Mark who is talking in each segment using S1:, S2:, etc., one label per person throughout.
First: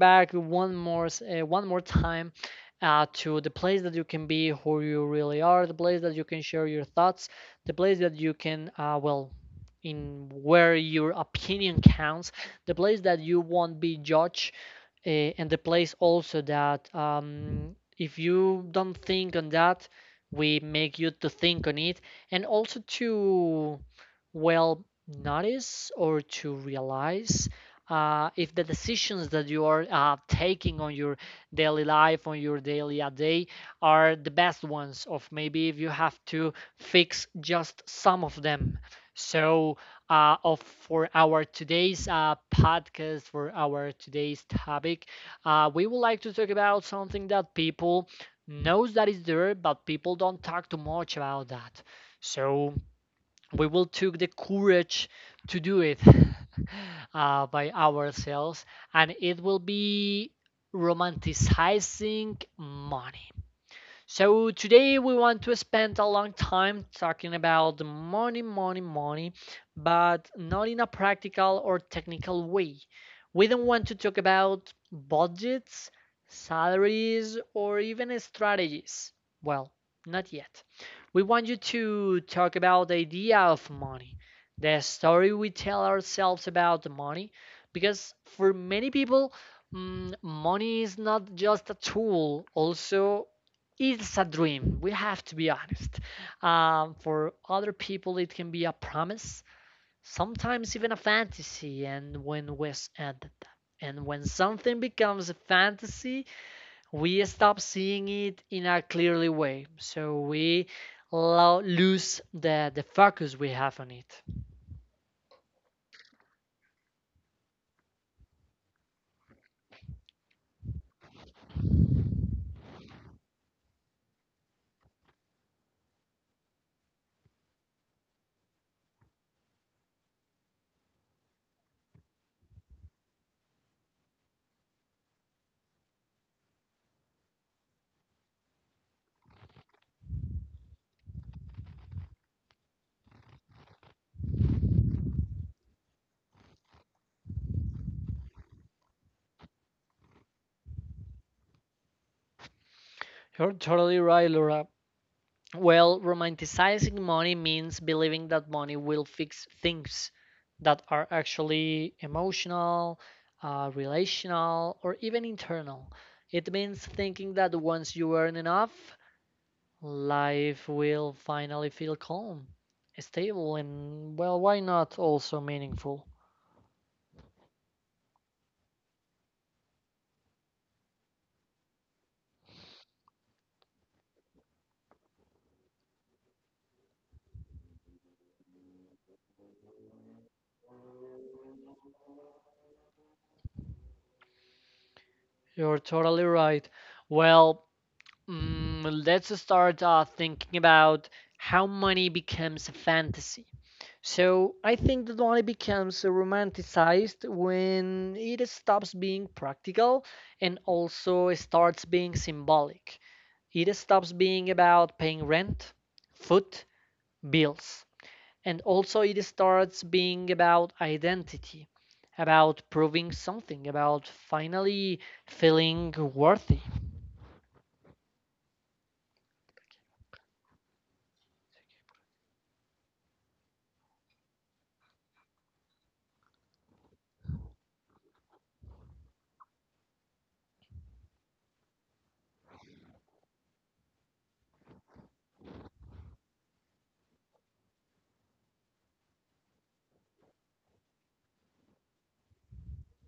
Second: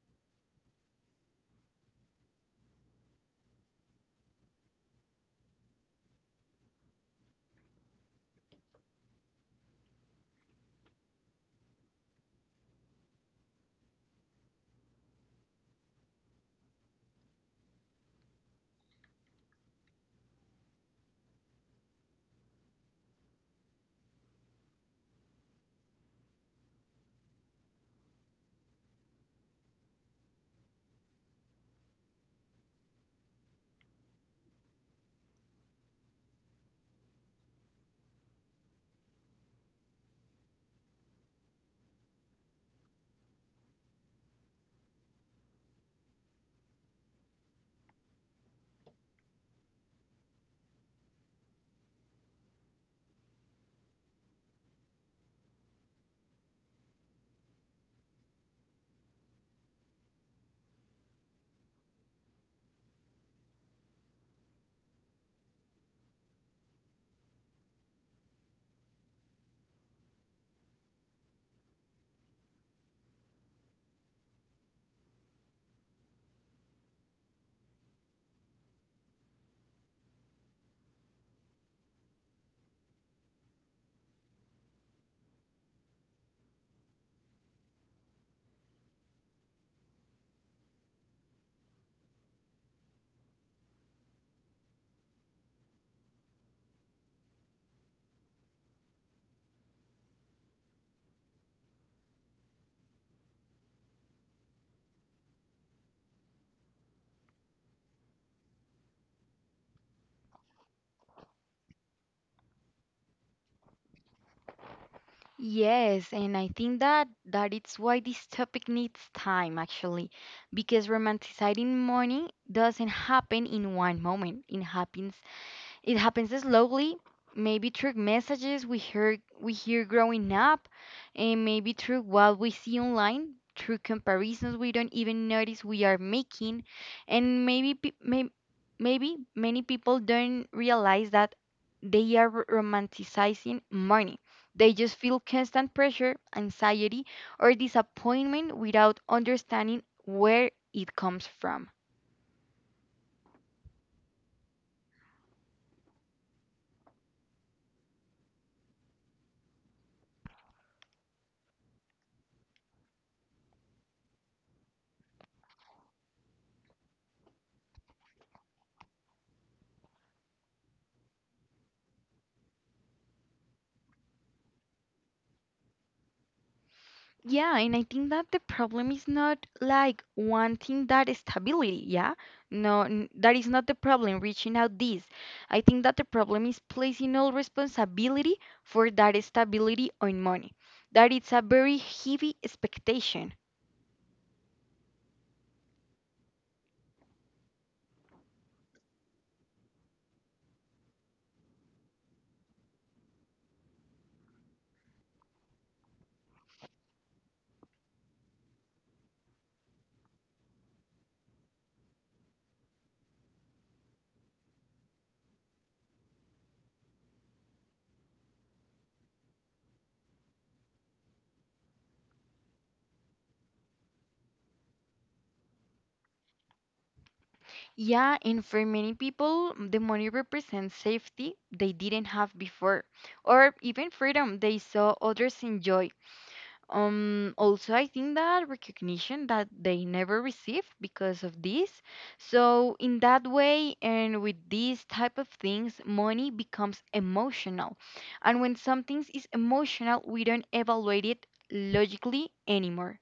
S1: back one more time to the place that you can be who you really are, the place that you can share your thoughts, the place that you can in where your opinion counts, the place that you won't be judged. And the place also that, if you don't think on that, we make you to think on it, and also to well notice or to realize if the decisions that you are taking on your daily life, on your daily a day, are the best ones, of maybe if you have to fix just some of them. So of for our today's topic we would like to talk about something that people knows that is there but people don't talk too much about that, so we will take the courage to do it by ourselves, and it will be romanticizing money. So today we want to spend a long time talking about money, money, money, but not in a practical or technical way. We don't want to talk about budgets, salaries, or even strategies. Well, not yet. We want you to talk about the idea of money, the story we tell ourselves about money, because for many people, money is not just a tool, also it's a dream. We have to be honest. For other people, it can be a promise, sometimes even a fantasy. And when we s- and when something becomes a fantasy, we stop seeing it in a clearly way. So we lose the focus we have on it.
S2: Yes, and I think that it's why this topic needs time actually, because romanticizing money doesn't happen in one moment. It happens slowly, maybe through messages we hear growing up, and maybe through what we see online, through comparisons we don't even notice we are making, and maybe many people don't realize that they are romanticizing money. They just feel constant pressure, anxiety, or disappointment without understanding where it comes from.
S1: You're totally right, Laura. Well, romanticizing money means believing that money will fix things that are actually emotional, relational, or even internal. It means thinking that once you earn enough, life will finally feel calm, stable, and, well, why not also meaningful?
S2: Yeah, and I think that the problem is not like wanting that stability, yeah? No, that is not the problem, reaching out this. I think that the problem is placing all responsibility for that stability on money. That it's a very heavy expectation.
S1: You're totally right. Well, let's start thinking about how money becomes a fantasy. So I think that only becomes romanticized when it stops being practical and also starts being symbolic. It stops being about paying rent, food, bills, and also it starts being about identity, about proving something, about finally feeling worthy.
S2: Yeah, and for many people, the money represents safety they didn't have before, or even freedom they saw others enjoy. Also, I think that recognition that they never receive because of this. So, in that way, and with these type of things, money becomes emotional. And when something is emotional, we don't evaluate it logically anymore.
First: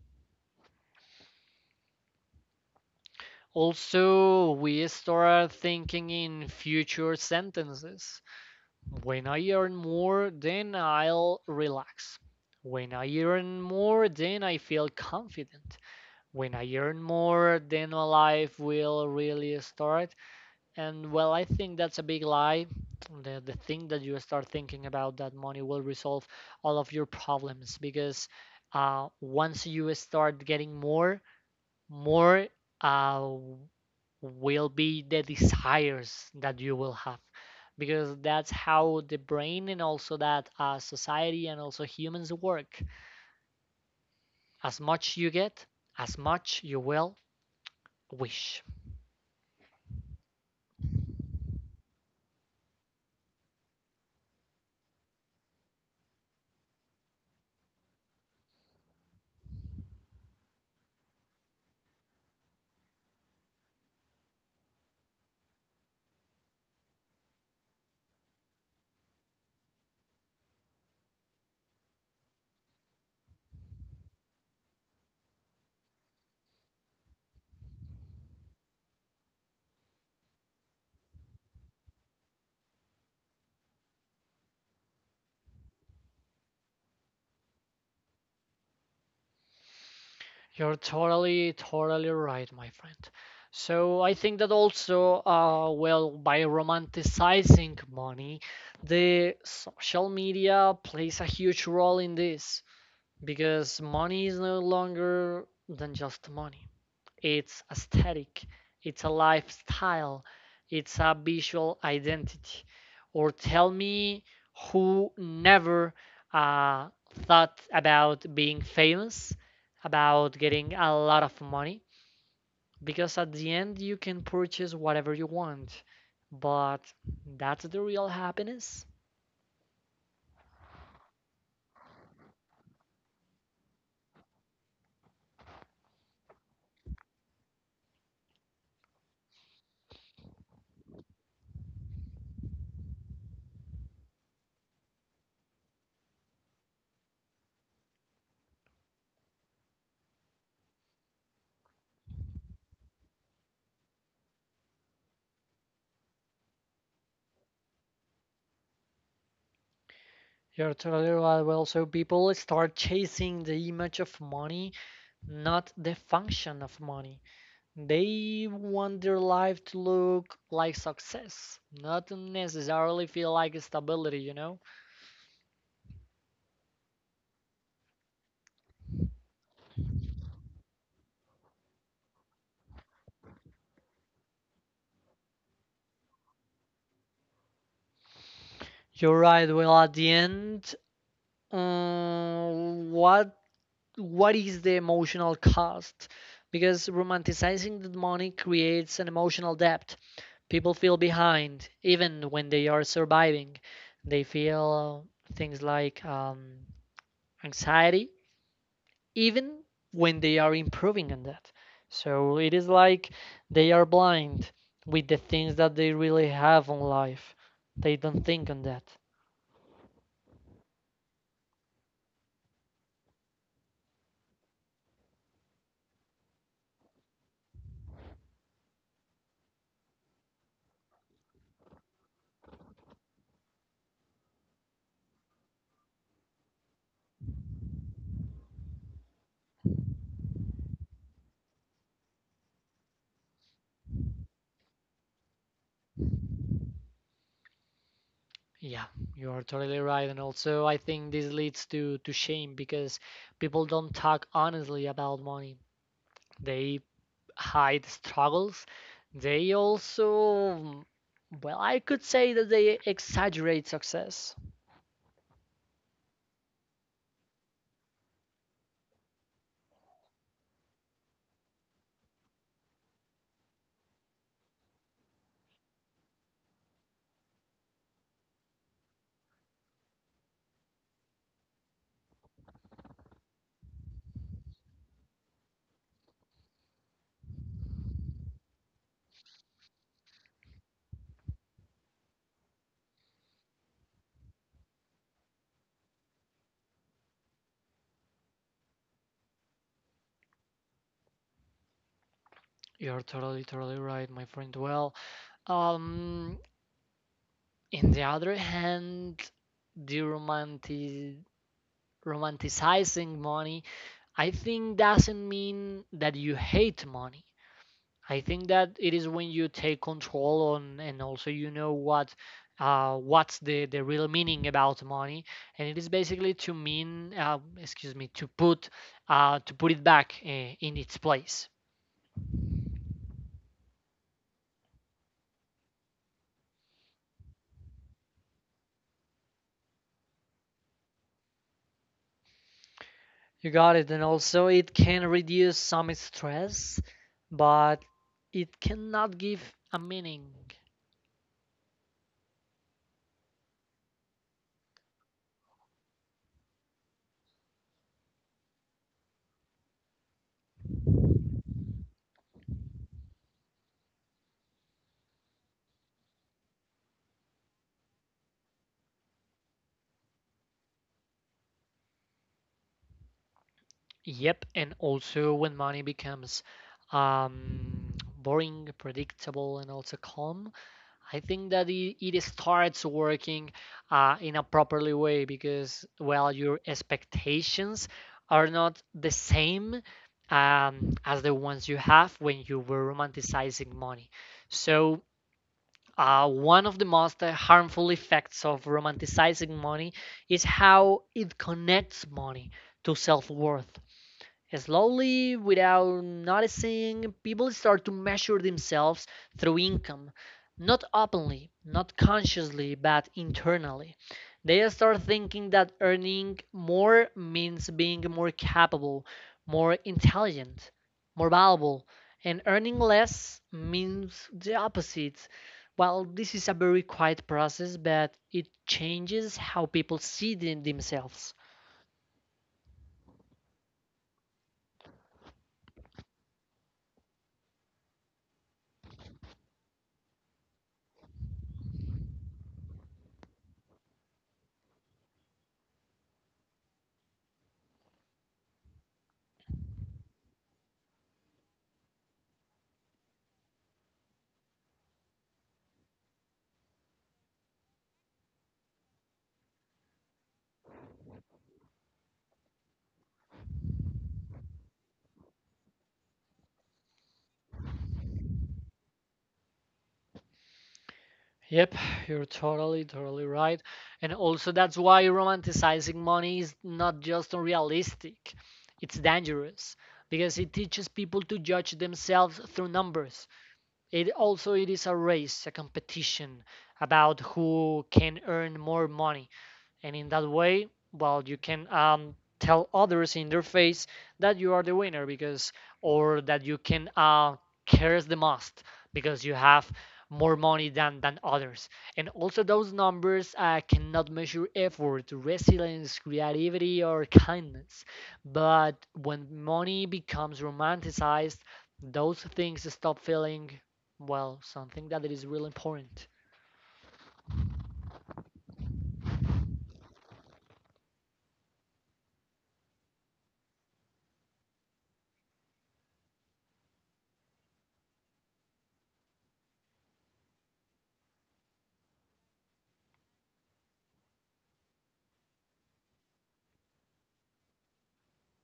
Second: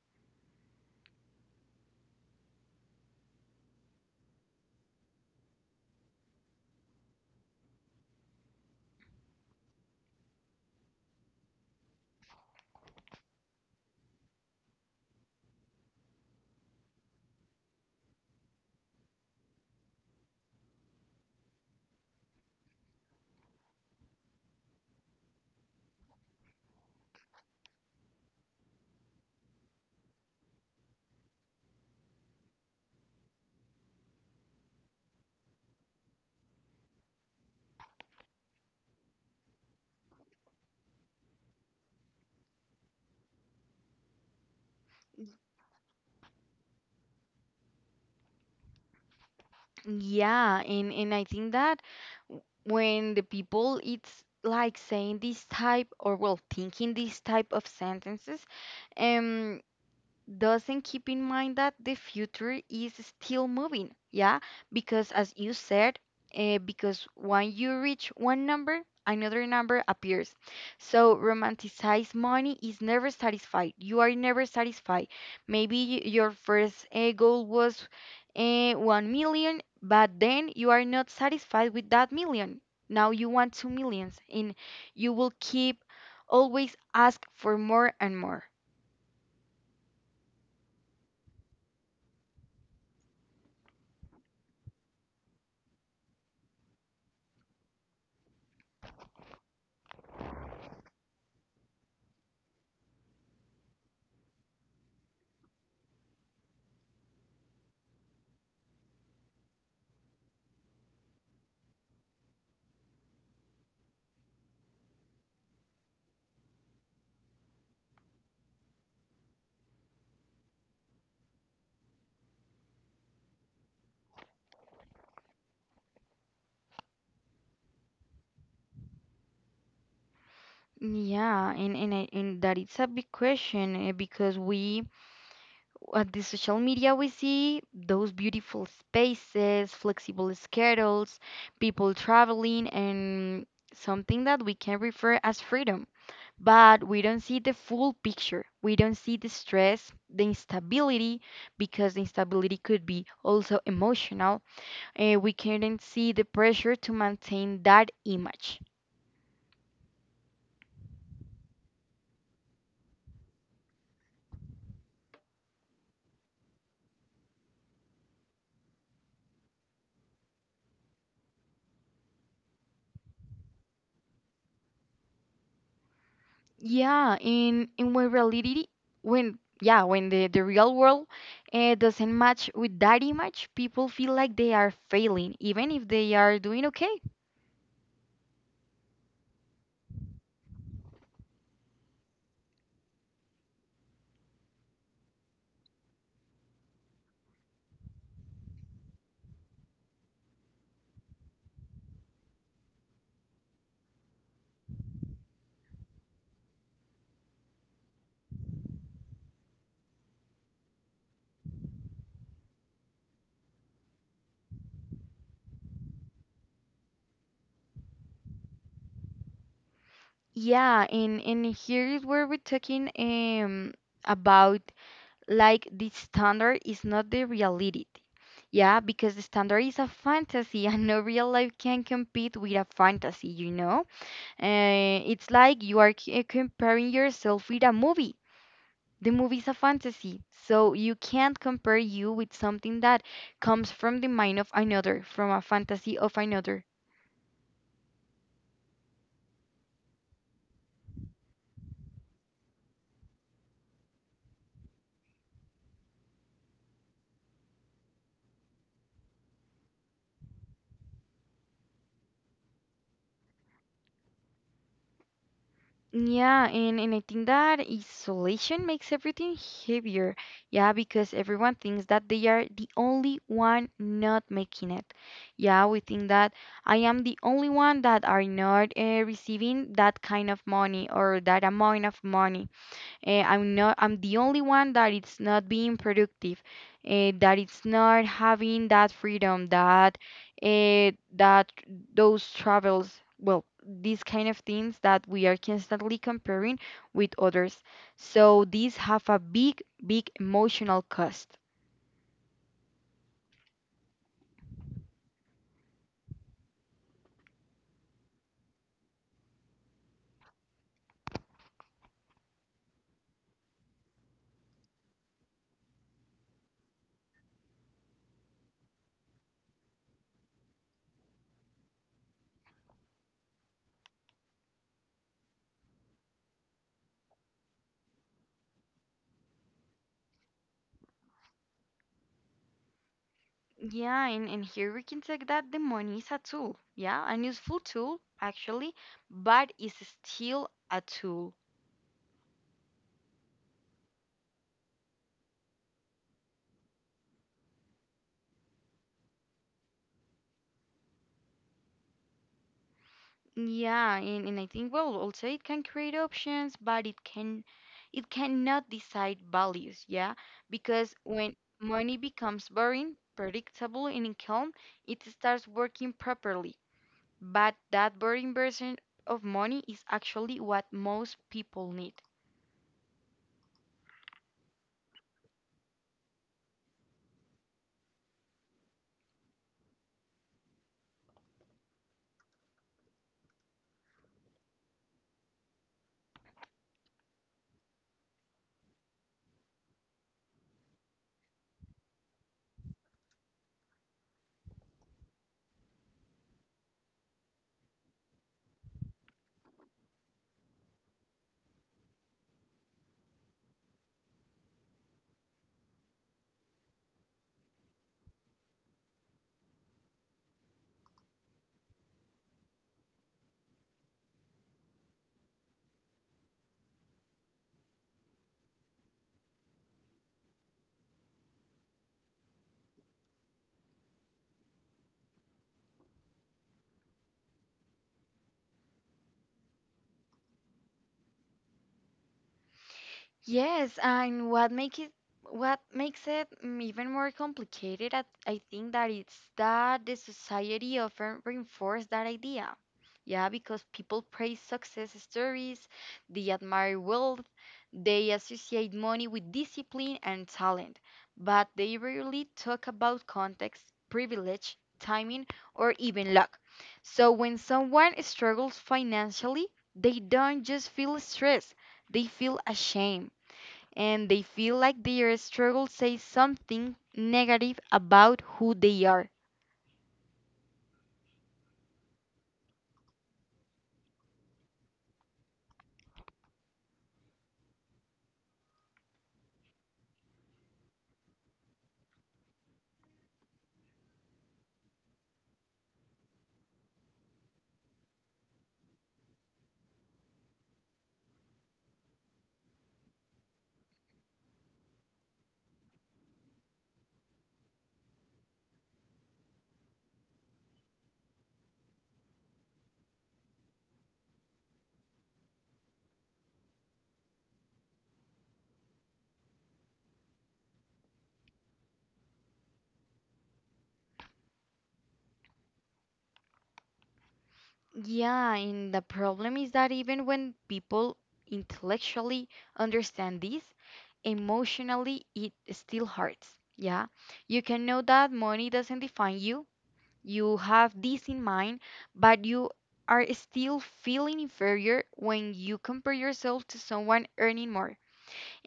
S1: Also, we start thinking in future sentences. When I earn more, then I'll relax. When I earn more, then I feel confident. When I earn more, then my life will really start. And, well, I think that's a big lie. The thing that you start thinking about that money will resolve all of your problems, because once you start getting more, more, uh, will be the desires that you will have, because that's how the brain and also that, society and also humans work. As much you get, as much you will wish.
S2: Yeah, and I think that when the people it's like saying this type or well thinking these type of sentences, um doesn't keep in mind that the future is still moving, yeah? Because as you said, because when you reach one number, another number appears. So romanticize money is never satisfied. You are never satisfied. Maybe your first goal was 1 million, but then you are not satisfied with that million. Now you want 2 millions, and you will keep always ask for more and more.
S1: You're totally totally right, my friend. So I think that also, well, by romanticizing money, the social media plays a huge role in this, because money is no longer than just money. It's aesthetic, it's a lifestyle, it's a visual identity. Or tell me, who never uh, thought about being famous, about getting a lot of money, because at the end you can purchase whatever you want. But that's the real happiness.
S2: Yeah, and and that it's a big question because we at the social media we see those beautiful spaces, flexible schedules, people traveling, and something that we can refer as freedom. But we don't see the full picture. We don't see the stress, the instability, because the instability could be also emotional. We can't see the pressure to maintain that image.
S1: You're totally right. Well, so people start chasing the image of money, not the function of money. They want their life to look like success, not necessarily feel like stability, you know?
S2: Yeah, in when reality, when the real world doesn't match with that image, people feel like they are failing, even if they are doing okay.
S1: You're right. Well, at the end, um, what what is the emotional cost? Because romanticizing the money creates an emotional debt. People feel behind, even when they are surviving. They feel things like, anxiety, even when they are improving on that. So it is like they are blind with the things that they really have in life. They don't think on that.
S2: Yeah, and here is where we're talking about like the standard is not the reality. Yeah, because the standard is a fantasy and no real life can compete with a fantasy, you know? It's like you are comparing yourself with a movie. The movie's a fantasy, so you can't compare you with something that comes from the mind of another, from a fantasy of another.
S1: Yeah, you are totally right. And also, I think this leads to shame because people don't talk honestly about money. They hide struggles. They also, well, I could say that they exaggerate success.
S2: Yeah, and I think that isolation makes everything heavier. Yeah, because everyone thinks that they are the only one not making it. Yeah, we think that I am the only one that are not receiving that kind of money or that amount of money. Eh, I'm not. I'm the only one that it's not being productive, eh, that it's not having that freedom, that eh, that those travels. Well, these kind of things that we are constantly comparing with others. So these have a big, big emotional cost.
S1: You're totally, totally right, my friend. Well, um, in the other hand, the romantic romanticizing money, I think doesn't mean that you hate money. I think that it is when you take control on and also you know what, what's the real meaning about money, and it is basically to mean, excuse me, to put it back in its place.
S2: Yeah, and here we can take that the money is a tool. Yeah, an useful tool actually, but it's still a tool.
S1: You got it. And also it can reduce some stress, but it cannot give a meaning.
S2: Yeah, and I think well also it can create options, but it cannot decide values, yeah? Because when money becomes boring, predictable and calm, it starts working properly. But that boring version of money is actually what most people need.
S1: Yep, and also when money becomes, boring, predictable, and also calm, I think that it starts working in a properly way because, well, your expectations are not the same, as the ones you have when you were romanticizing money. So, one of the most harmful effects of romanticizing money is how it connects money to self worth. Slowly, without noticing, people start to measure themselves through income, not openly, not consciously, but internally. They start thinking that earning more means being more capable, more intelligent, more valuable, and earning less means the opposite. Well, this is a very quiet process, but it changes how people see themselves.
S2: Yes, and what makes it even more complicated, I think that it's that the society often reinforces that idea. Yeah, because people praise success stories, they admire wealth, they associate money with discipline and talent, but they rarely talk about context, privilege, timing, or even luck. So when someone struggles financially, they don't just feel stress, they feel ashamed and they feel like their struggle says something negative about who they are.
S1: Yep, you're totally, totally right. And also, that's why romanticizing money is not just unrealistic, it's dangerous, because it teaches people to judge themselves through numbers. It also it is a race, a competition about who can earn more money, and in that way, well, you can, tell others in their face that you are the winner, because or that you can, cares the most because you have more money than others. And also those numbers cannot measure effort, resilience, creativity, or kindness. But when money becomes romanticized, those things stop feeling well something that it is really important.
S2: Yeah, and the problem is that even when people intellectually understand this, emotionally it still hurts. Yeah, you can know that money doesn't define you, you have this in mind, but you are still feeling inferior when you compare yourself to someone earning more.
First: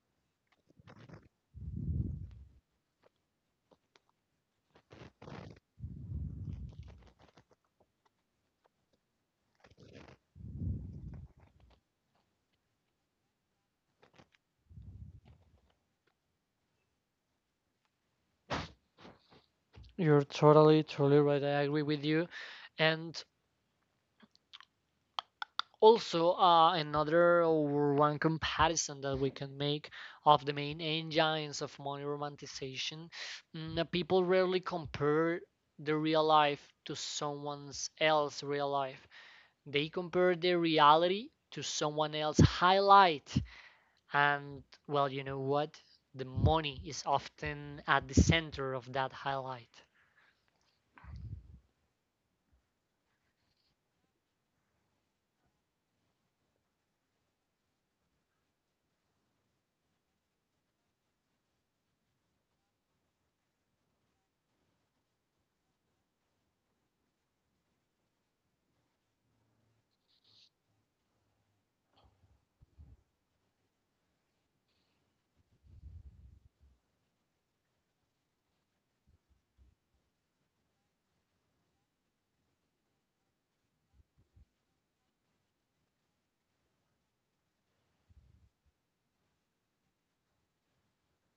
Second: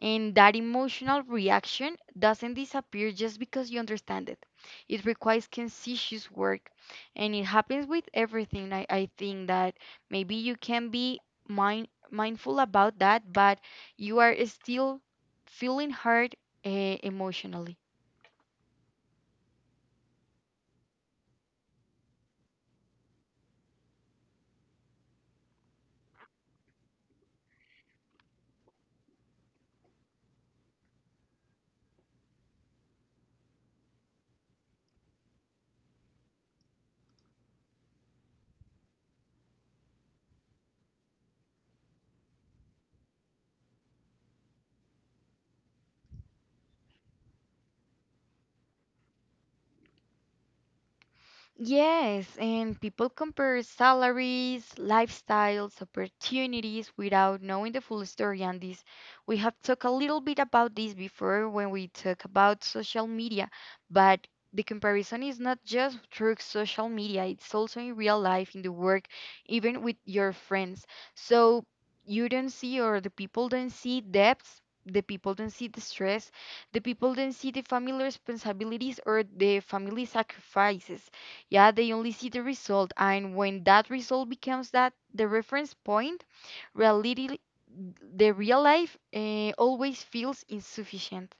S2: And that emotional reaction doesn't disappear just because you understand it. It requires conscious work. And it happens with everything. I think that maybe you can be mindful about that, but you are still feeling hurt emotionally.
S1: You're totally totally right, I agree with you. And also, another or one comparison that we can make of the main engines of money romanticization, people rarely compare the real life to someone else's real life. They compare their reality to someone else's highlight. And, well, you know what? The money is often at the center of that highlight.
S2: Yes, and people compare salaries, lifestyles, opportunities without knowing the full story. And this, we have talked a little bit about this before when we talk about social media, but the comparison is not just through social media, it's also in real life, in the work, even with your friends. So you don't see, or the people don't see debts. The people don't see the stress, the people don't see the family responsibilities or the family sacrifices. Yeah, they only see the result, and when that result becomes that the reference point, reality, the real life always feels insufficient.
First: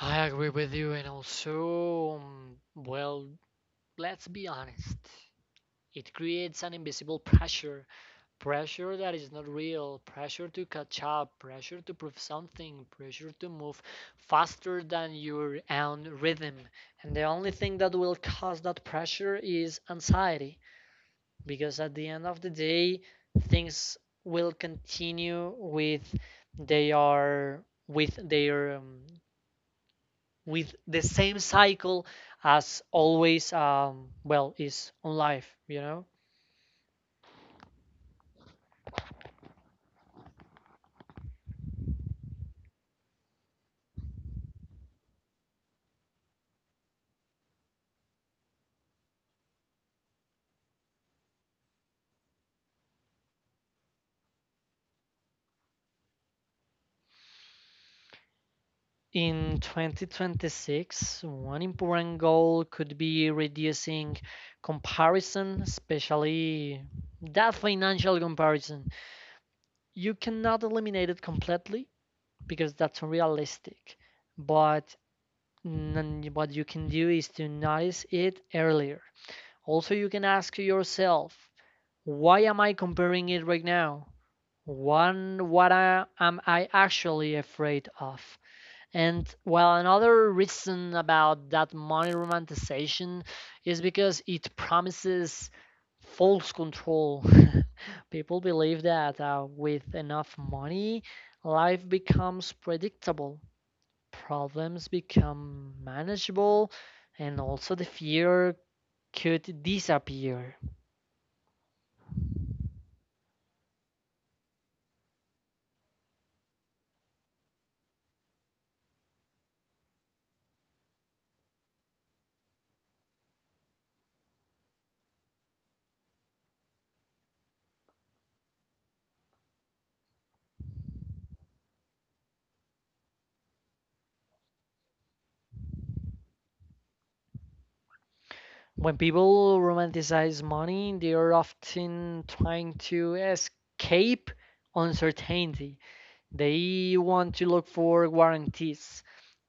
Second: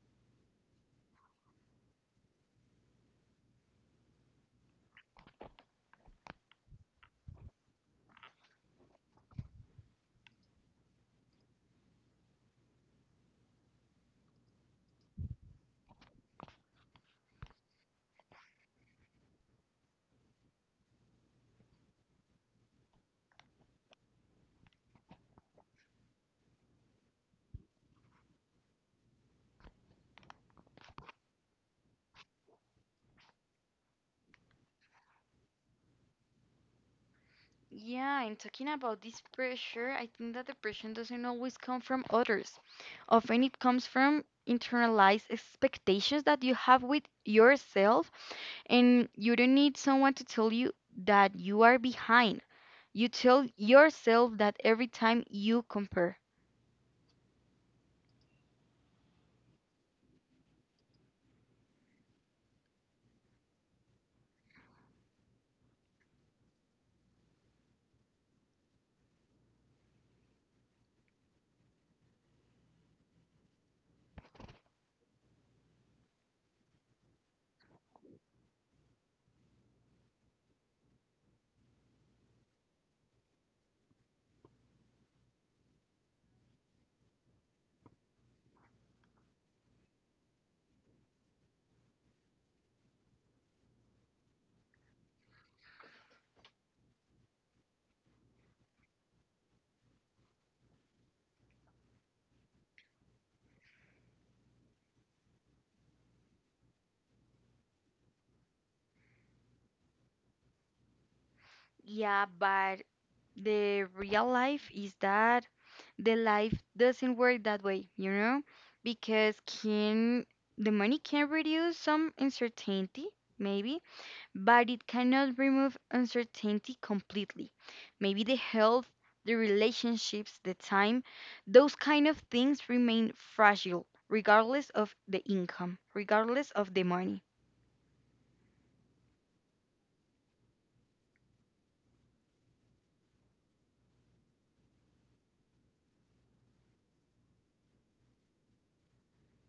S1: I agree with you, and also, well, let's be honest. It creates an invisible pressure, pressure that is not real, pressure to catch up, pressure to prove something, pressure to move faster than your own rhythm. And the only thing that will cause that pressure is anxiety, because at the end of the day, things will continue with they are with their, with the same cycle as always, well, is on life, you know.
S2: Yeah, and talking about this pressure, I think that depression doesn't always come from others. Often it comes from internalized expectations that you have with yourself, and you don't need someone to tell you that you are behind. You tell yourself that every time you compare.
S1: In 2026, one important goal could be reducing comparison, especially that financial comparison. You cannot eliminate it completely because that's unrealistic, but what you can do is to notice it earlier. Also, you can ask yourself, why am I comparing it right now? One, am I actually afraid of? And, well, another reason about that money romanticization is because it promises false control. People believe that, with enough money, life becomes predictable, problems become manageable, and also the fear could disappear.
S2: Yeah, but the real life is that the life doesn't work that way, you know? Because can the money can reduce some uncertainty, maybe, but it cannot remove uncertainty completely. Maybe the health, the relationships, the time, those kind of things remain fragile regardless of the income, regardless of the money.
S1: When people romanticize money, they are often trying to escape uncertainty. They want to look for guarantees,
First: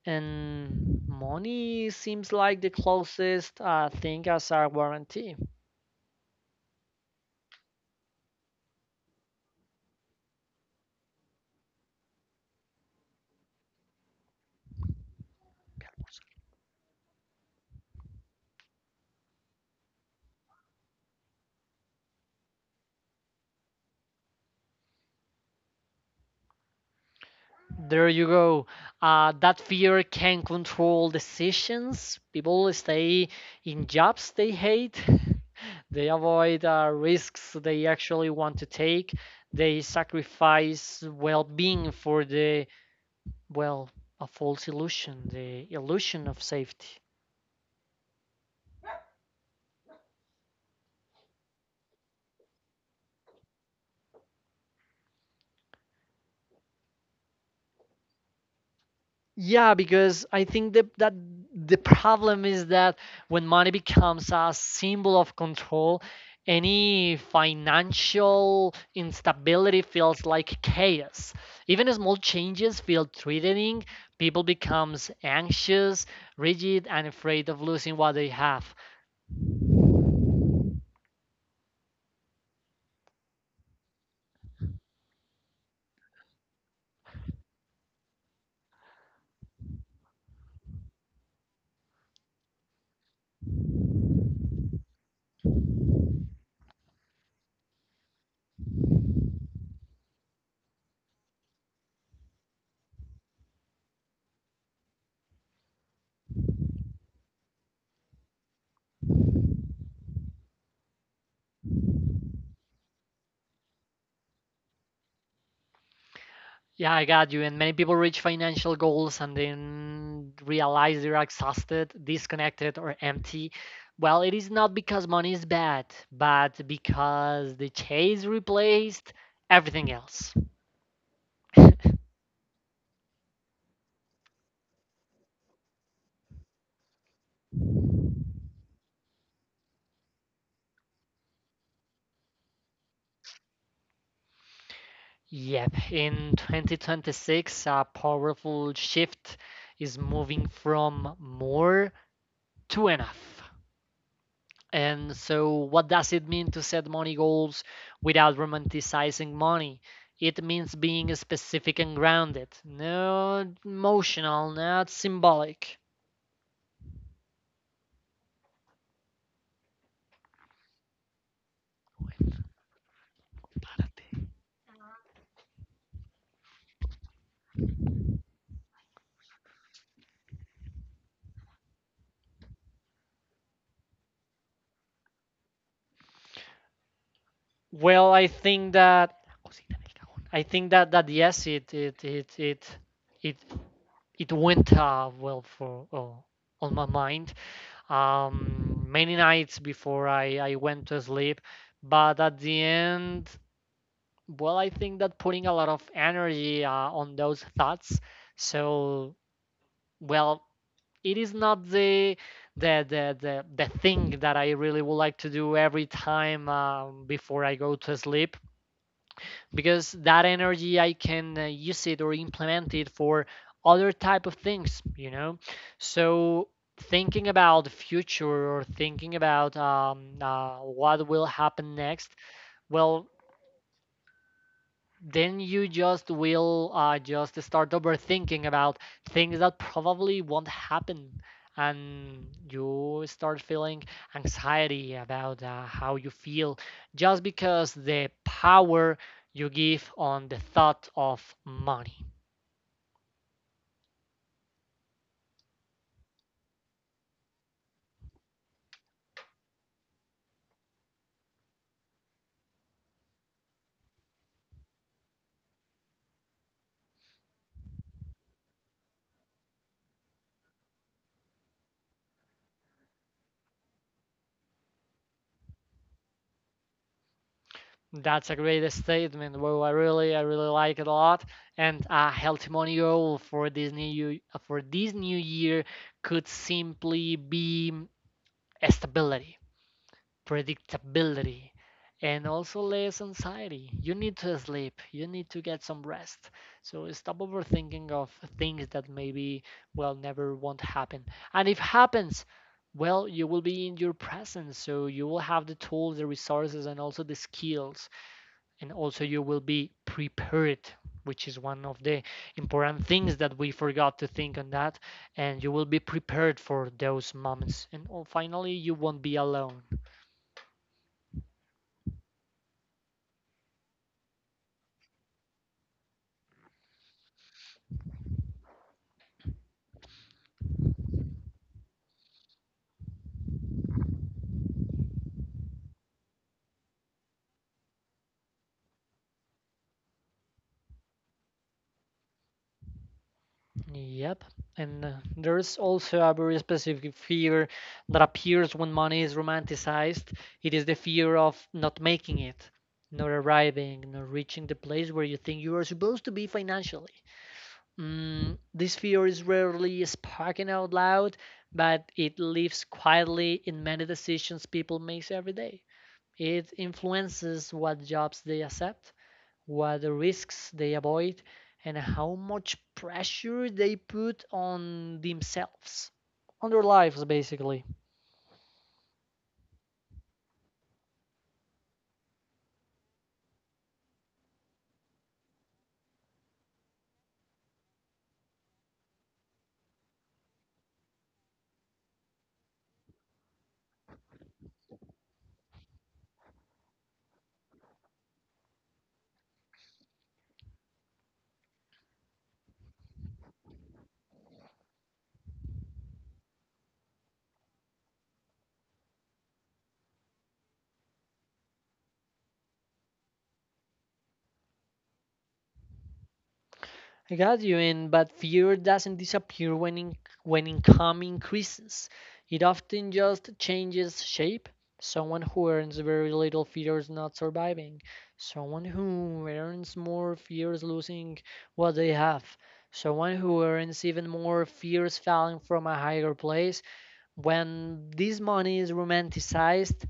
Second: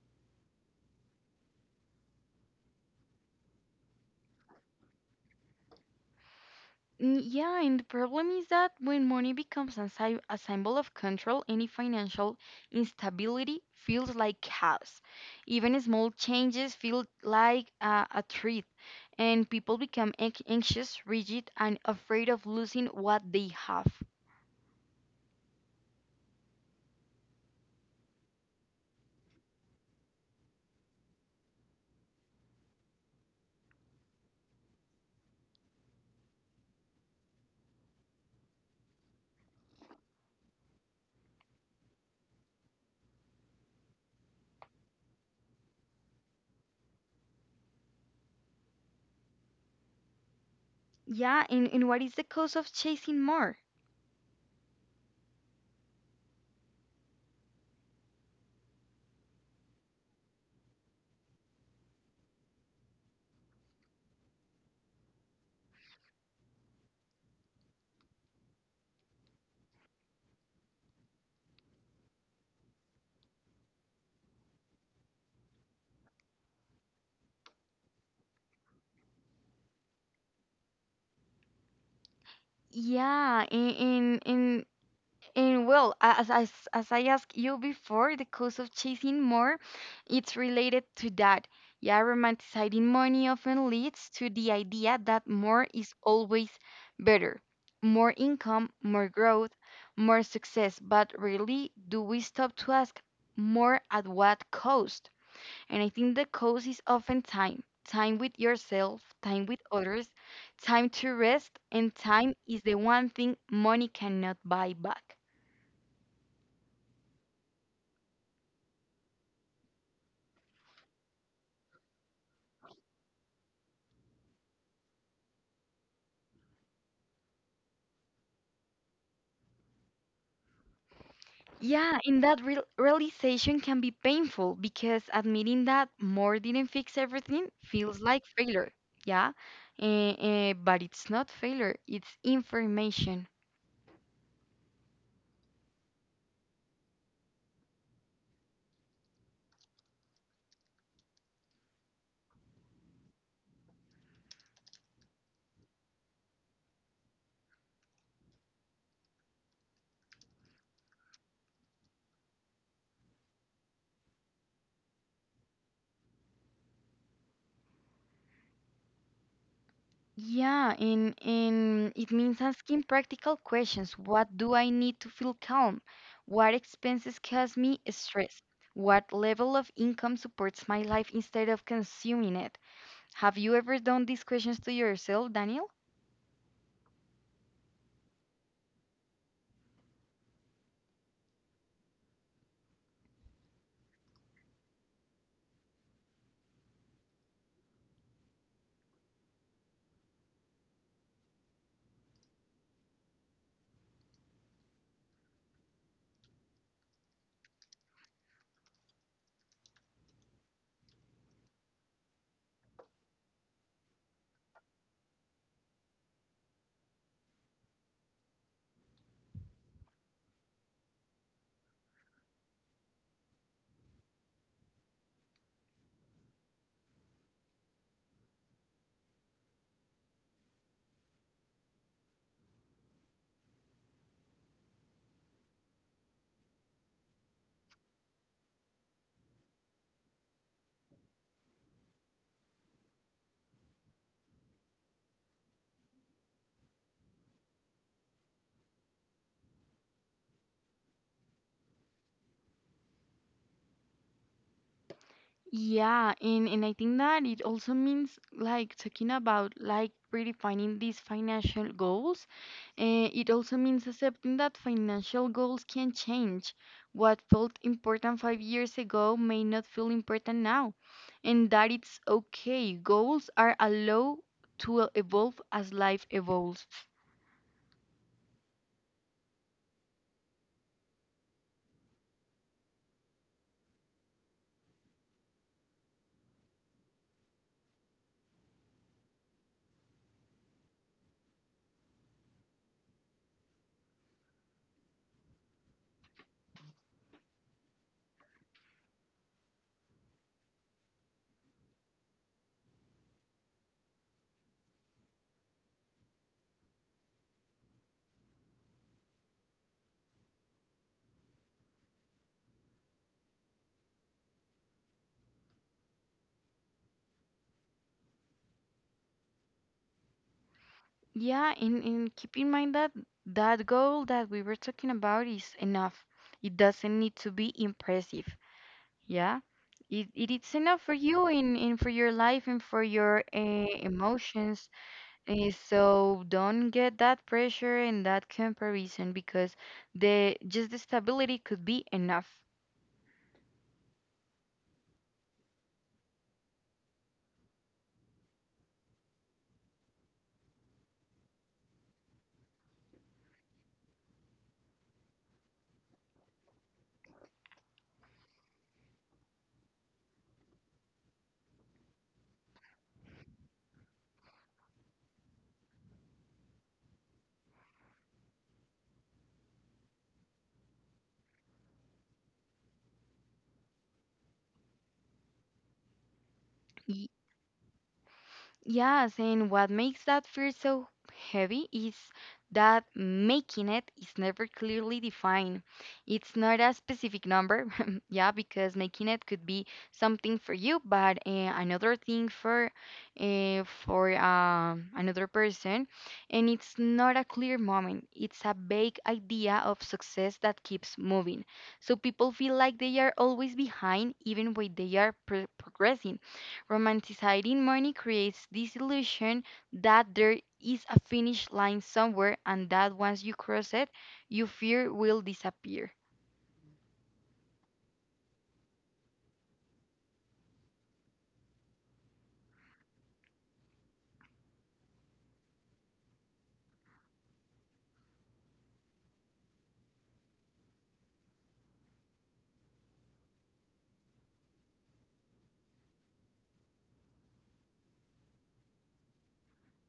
S1: and money seems like the closest thing as a guarantee.
S2: Yeah, and the problem is that when money becomes a, a symbol of control, any financial instability feels like chaos. Even small changes feel like a threat, and people become anxious, rigid, and afraid of losing what they have.
S1: There you go. That fear can control decisions. People stay in jobs they hate. They avoid risks they actually want to take. They sacrifice well being for well, a false illusion, the illusion of safety.
S2: Yeah, and what is the cost of chasing more?
S1: Yeah, because I think that the problem is that when money becomes a symbol of control, any financial instability feels like chaos. Even small changes feel threatening. People becomes anxious, rigid, and afraid of losing what they have.
S2: Yeah, and well, as I asked you before, the cost of chasing more, it's related to that. Yeah, romanticizing money often leads to the idea that more is always better. More income, more growth, more success. But really, do we stop to ask more at what cost? And I think the cost is often time. Time with yourself, time with others, time to rest, and time is the one thing money cannot buy back.
S1: Yeah, I got you. And many people reach financial goals and then realize they're exhausted, disconnected, or empty. Well, it is not because money is bad, but because the chase replaced everything else.
S2: Yeah, and that realization can be painful because admitting that more didn't fix everything feels like failure. Yeah, but it's not failure, it's information.
S1: Yep, in 2026, a powerful shift is moving from more to enough. And so, what does it mean to set money goals without romanticizing money? It means being specific and grounded, not emotional, not symbolic.
S2: Yeah, and it means asking practical questions. What do I need to feel calm? What expenses cause me stress? What level of income supports my life instead of consuming it? Have you ever done these questions to yourself, Daniel?
S1: Well, I think that yes, it it went, well, for oh, on my mind, many nights before I went to sleep, but at the end well, I think that putting a lot of energy on those thoughts. So, well, it is not the the thing that I really would like to do every time before I go to sleep, because that energy I can use it or implement it for other type of things. So, thinking about the future or thinking about what will happen next, well, then you just will just start overthinking about things that probably won't happen, and you start feeling anxiety about how you feel, just because the power you give on the thought of money.
S2: Yeah, and I think that it also means like talking about like redefining these financial goals. It also means accepting that financial goals can change. What felt important 5 years ago may not feel important now, and that it's okay. Goals are allowed to evolve as life evolves.
S1: That's a great statement. Well, I really like it a lot, and a healthy money goal for this new year could simply be stability, predictability, and also less anxiety. You need to sleep, you need to get some rest. So stop overthinking of things that maybe, well, never won't happen. And if happens, well, you will be in your presence, so you will have the tools, the resources, and also the skills, and also you will be prepared, which is one of the important things that we forgot to think on that, and you will be prepared for those moments, and finally, you won't be alone.
S2: Yeah, and keep in mind that that goal that we were talking about is enough. It doesn't need to be impressive. Yeah, it is enough for you in for your life and for your emotions. So don't get that pressure and that comparison because the stability could be enough.
S1: Yep. And there is also a very specific fear that appears when money is romanticized. It is the fear of not making it, not arriving, not reaching the place where you think you are supposed to be financially. Mm, this fear is rarely spoken out loud, but it lives quietly in many decisions people make every day. It influences what jobs they accept, what the risks they avoid, and how much pressure they put on themselves, on their lives basically.
S2: Yes, and what makes that fear so heavy is that making it is never clearly defined. It's not a specific number, yeah, because making it could be something for you, but another thing for another person, and it's not a clear moment. It's a vague idea of success that keeps moving. So people feel like they are always behind, even when they are progressing. Romanticizing money creates this illusion that there is a finish line somewhere and that once you cross it, your fear will disappear.
S1: I got you in, but fear doesn't disappear when income increases. It often just changes shape. Someone who earns very little fears not surviving. Someone who earns more fears losing what they have. Someone who earns even more fears falling from a higher place. When this money is romanticized,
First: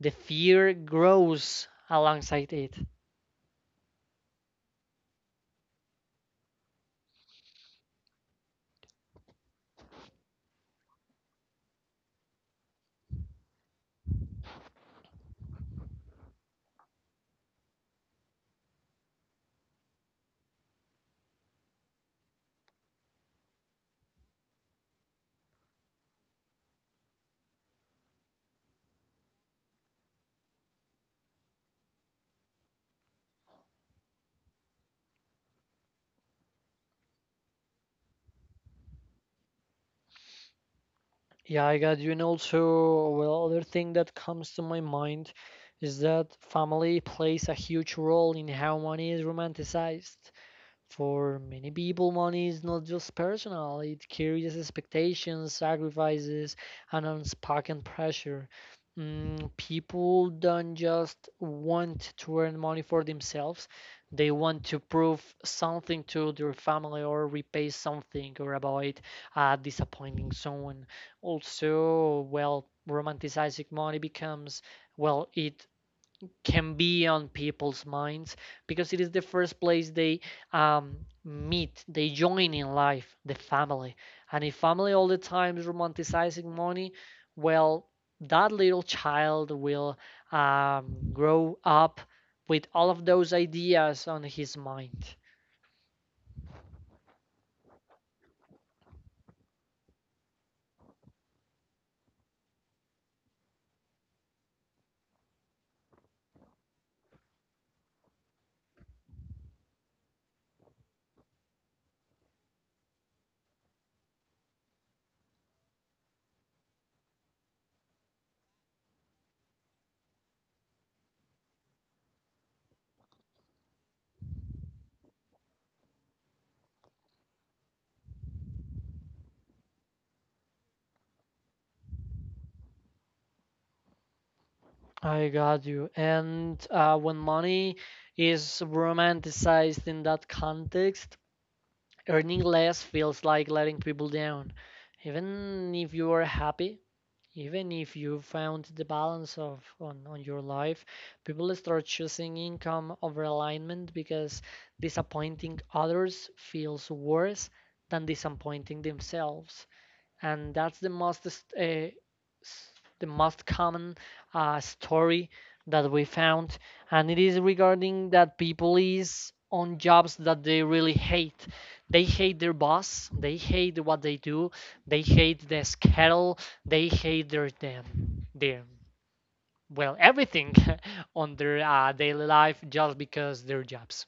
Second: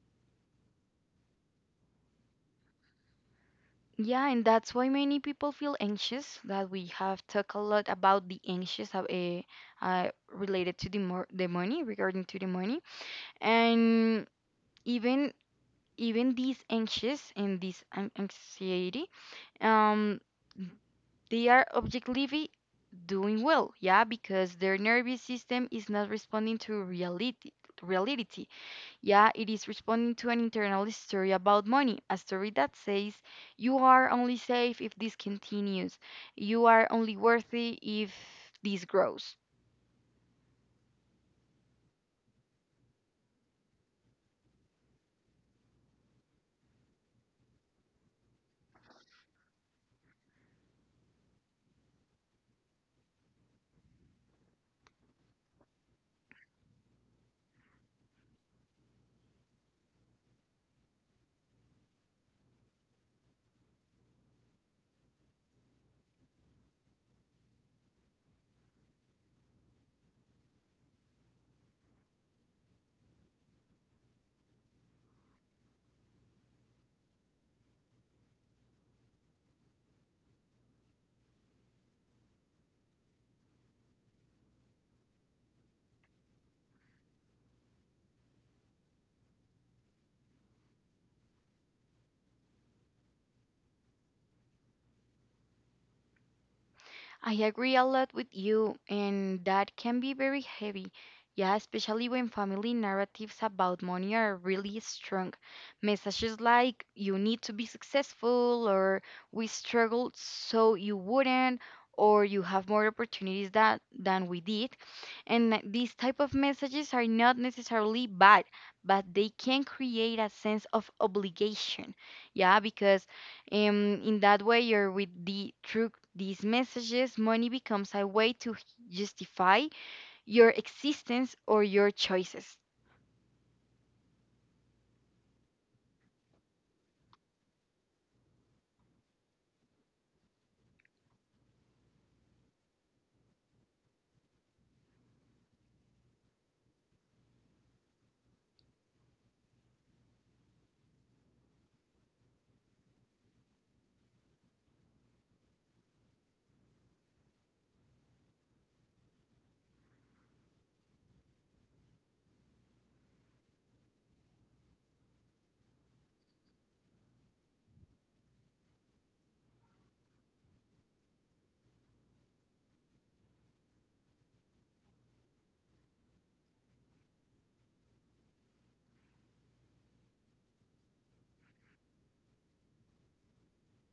S1: the fear grows alongside it.
S2: Yeah, and that's why many people feel anxious. That we have talked a lot about the anxious of a related to the money regarding to the money, and even even these anxious and this anxiety, um, they are objectively doing well, yeah, because their nervous system is not responding to reality. Reality, yeah, it is responding to an internal story about money, a story that says you are only safe if this continues, you are only worthy if this grows.
S1: Yeah, I got you. And also, well, other thing that comes to my mind is that family plays a huge role in how money is romanticized. For many people, money is not just personal, it carries expectations, sacrifices, and unspoken pressure. Mm, people don't just want to earn money for themselves, they want to prove something to their family, or repay something, or avoid disappointing someone. Also, well, romanticizing money becomes, well, it can be on people's minds because it is the first place they um, meet, they join in life, the family. And if family all the time is romanticizing money, well, that little child will grow up with all of those ideas on his mind.
S2: I agree a lot with you, and that can be very heavy. Yeah, especially when family narratives about money are really strong. Messages like, you need to be successful, or we struggled so you wouldn't, or you have more opportunities that, than we did. And that these type of messages are not necessarily bad, but they can create a sense of obligation. Yeah, because in that way, you're with the through these messages, money becomes a way to justify your existence or your choices.
S1: I got you. And when money is romanticized in that context, earning less feels like letting people down, even if you are happy. Even if you found the balance on your life, people start choosing income over alignment because disappointing others feels worse than disappointing themselves, and that's uh, the most common story that we found, and it is regarding that people is on jobs that they really hate. They hate their boss, they hate what they do, they hate the schedule, they hate their, well, everything on their daily life, just because their jobs.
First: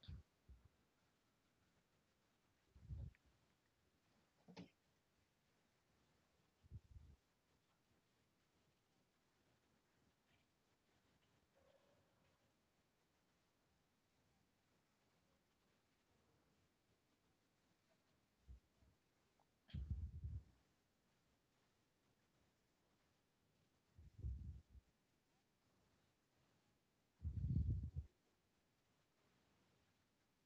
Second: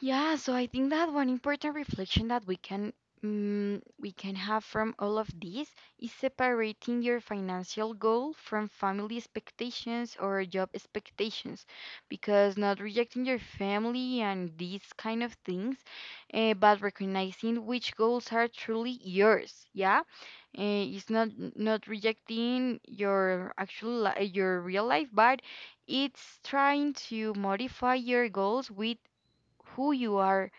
S2: Yeah, so I think that one important reflection that we can have from all of this is separating your financial goal from family expectations or job expectations, because not rejecting your family and these kind of things, but recognizing which goals are truly yours. Yeah, it's not not rejecting your actual your real life, but it's trying to modify your goals with who you are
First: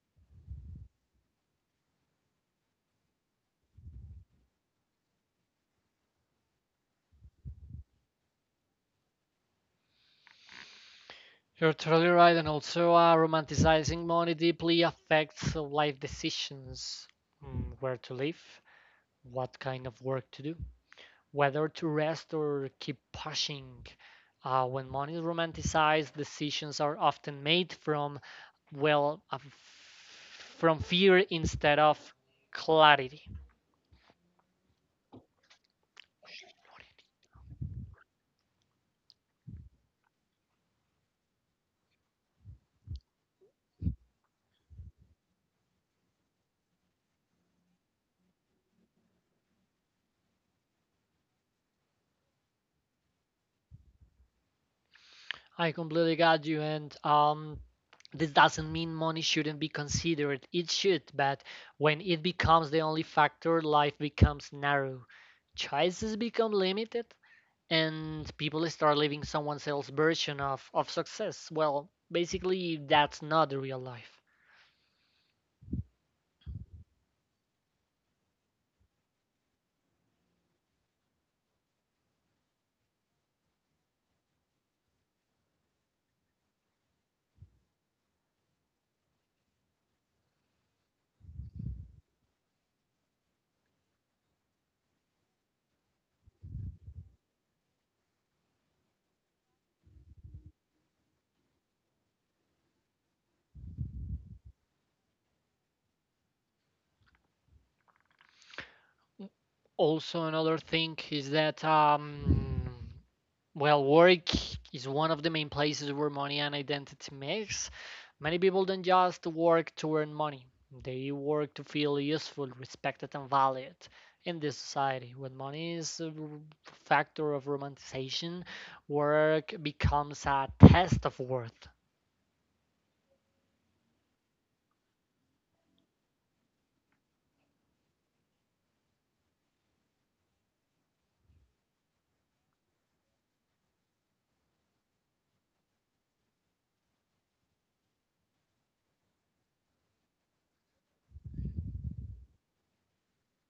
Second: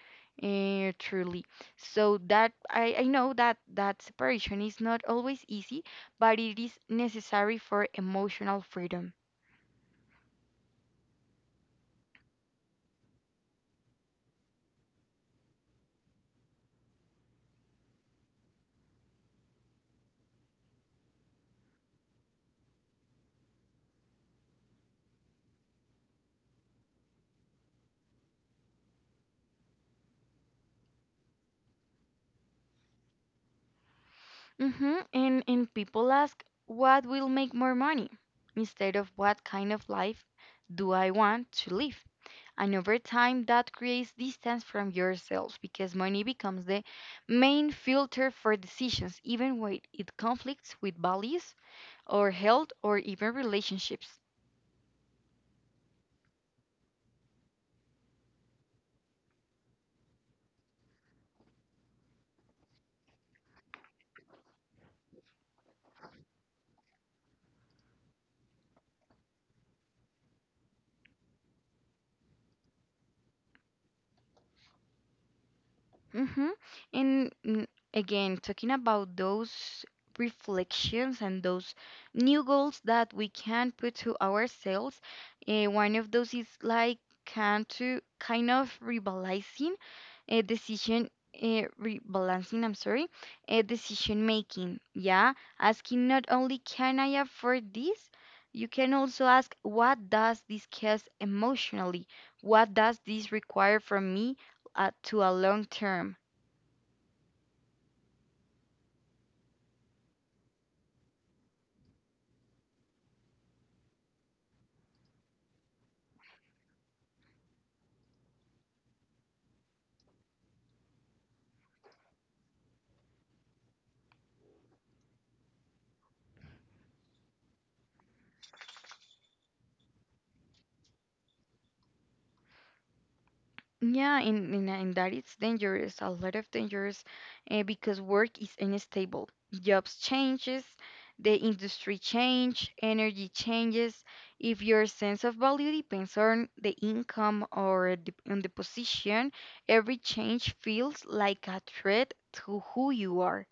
S2: truly. So that I know that that separation is not always easy, but it is necessary for emotional freedom.
S1: You're totally right, and also romanticizing money deeply affects life decisions. Mm, where to live, what kind of work to do, whether to rest or keep pushing. When money is romanticized, decisions are often made from, well, from fear instead of clarity.
S2: Hmm. And people ask, what will make more money? Instead of what kind of life do I want to live? And over time, that creates distance from yourselves because money becomes the main filter for decisions, even when it conflicts with values or health or even relationships.
S1: I completely got you, and this doesn't mean money shouldn't be considered. It should, but when it becomes the only factor, life becomes narrow. Choices become limited, and people start living someone else's version of success. Well, basically, that's not the real life.
S2: Mm-hmm. And again, talking about those reflections and those new goals that we can put to ourselves, eh, one of those is like can to kind of rebalancing a decision. Rebalancing, I'm sorry, a decision making. Yeah, asking not only can I afford this, you can also ask what does this cause emotionally? What does this require from me to a long term?
S1: Mm, also, another thing is that well, work is one of the main places where money and identity mix. Many people don't just work to earn money, they work to feel useful, respected, and valued in this society. When money is a factor of romanticization, work becomes a test of worth.
S2: Yeah, and that it's dangerous, a lot of dangerous, because work is unstable. Jobs changes, the industry change, energy changes. If your sense of value depends on the income or on the position, every change feels like a threat to who you are.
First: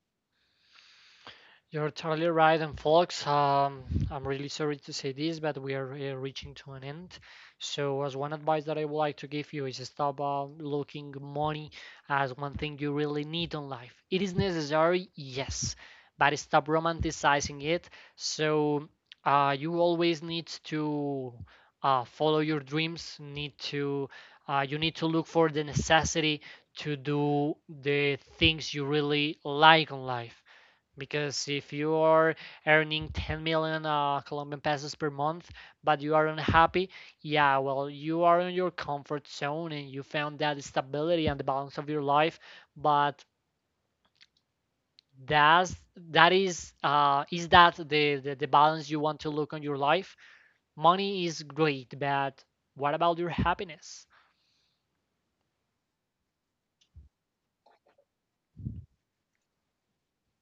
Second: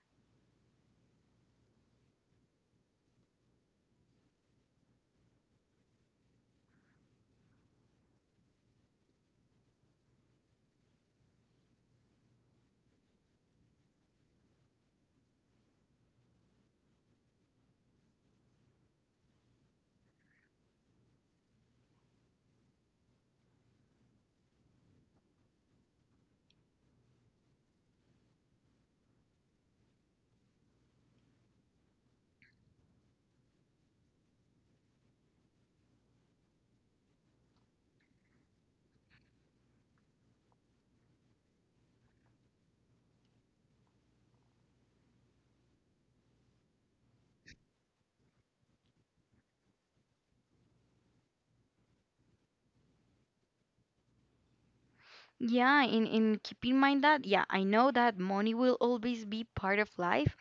S1: You're totally right, and folks, I'm really sorry to say this, but we are reaching to an end. So, as one advice that I would like to give you, is stop looking money as one thing you really need in life. It is necessary, yes, but stop romanticizing it. So, you always need to follow your dreams. Need to you need to look for the necessity to do the things you really like in life, because if you are earning 10 million Colombian pesos per month, but you are unhappy, yeah, well, you are in your comfort zone and you found that stability and the balance of your life. But that's that is that the the balance you want to look on your life? Money is great, but what about your happiness?
S2: Yeah, and keep in mind that, yeah, I know that money will always be part of life,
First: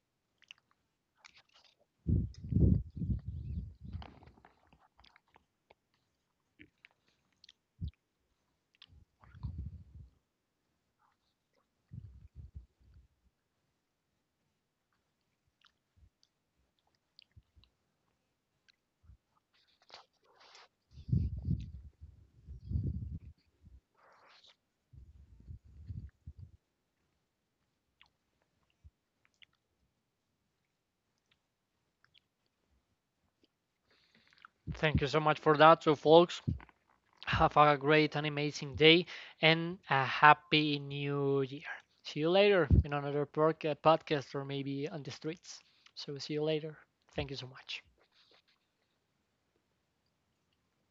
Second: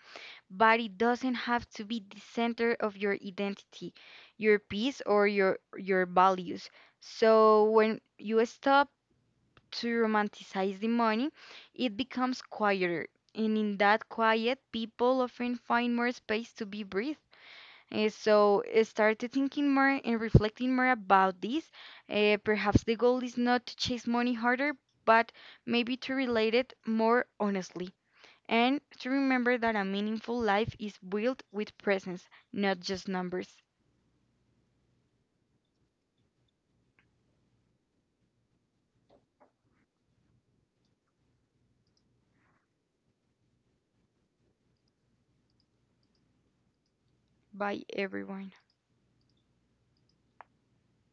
S2: but it doesn't have to be the center of your identity, your peace or your values. So when you stop to romanticize the money, it becomes quieter. And in that quiet, people often find more space to be breathed. Start to thinking more and reflecting more about this. Perhaps the goal is not to chase money harder, but maybe to relate it more honestly and to remember that a meaningful life is built with presence, not just numbers,
S1: Thank you so much for that. So, folks, have a great and amazing day, and a happy new year. See you later in another podcast, or maybe on the streets. So, see you later. Thank you so much.
S2: by everyone.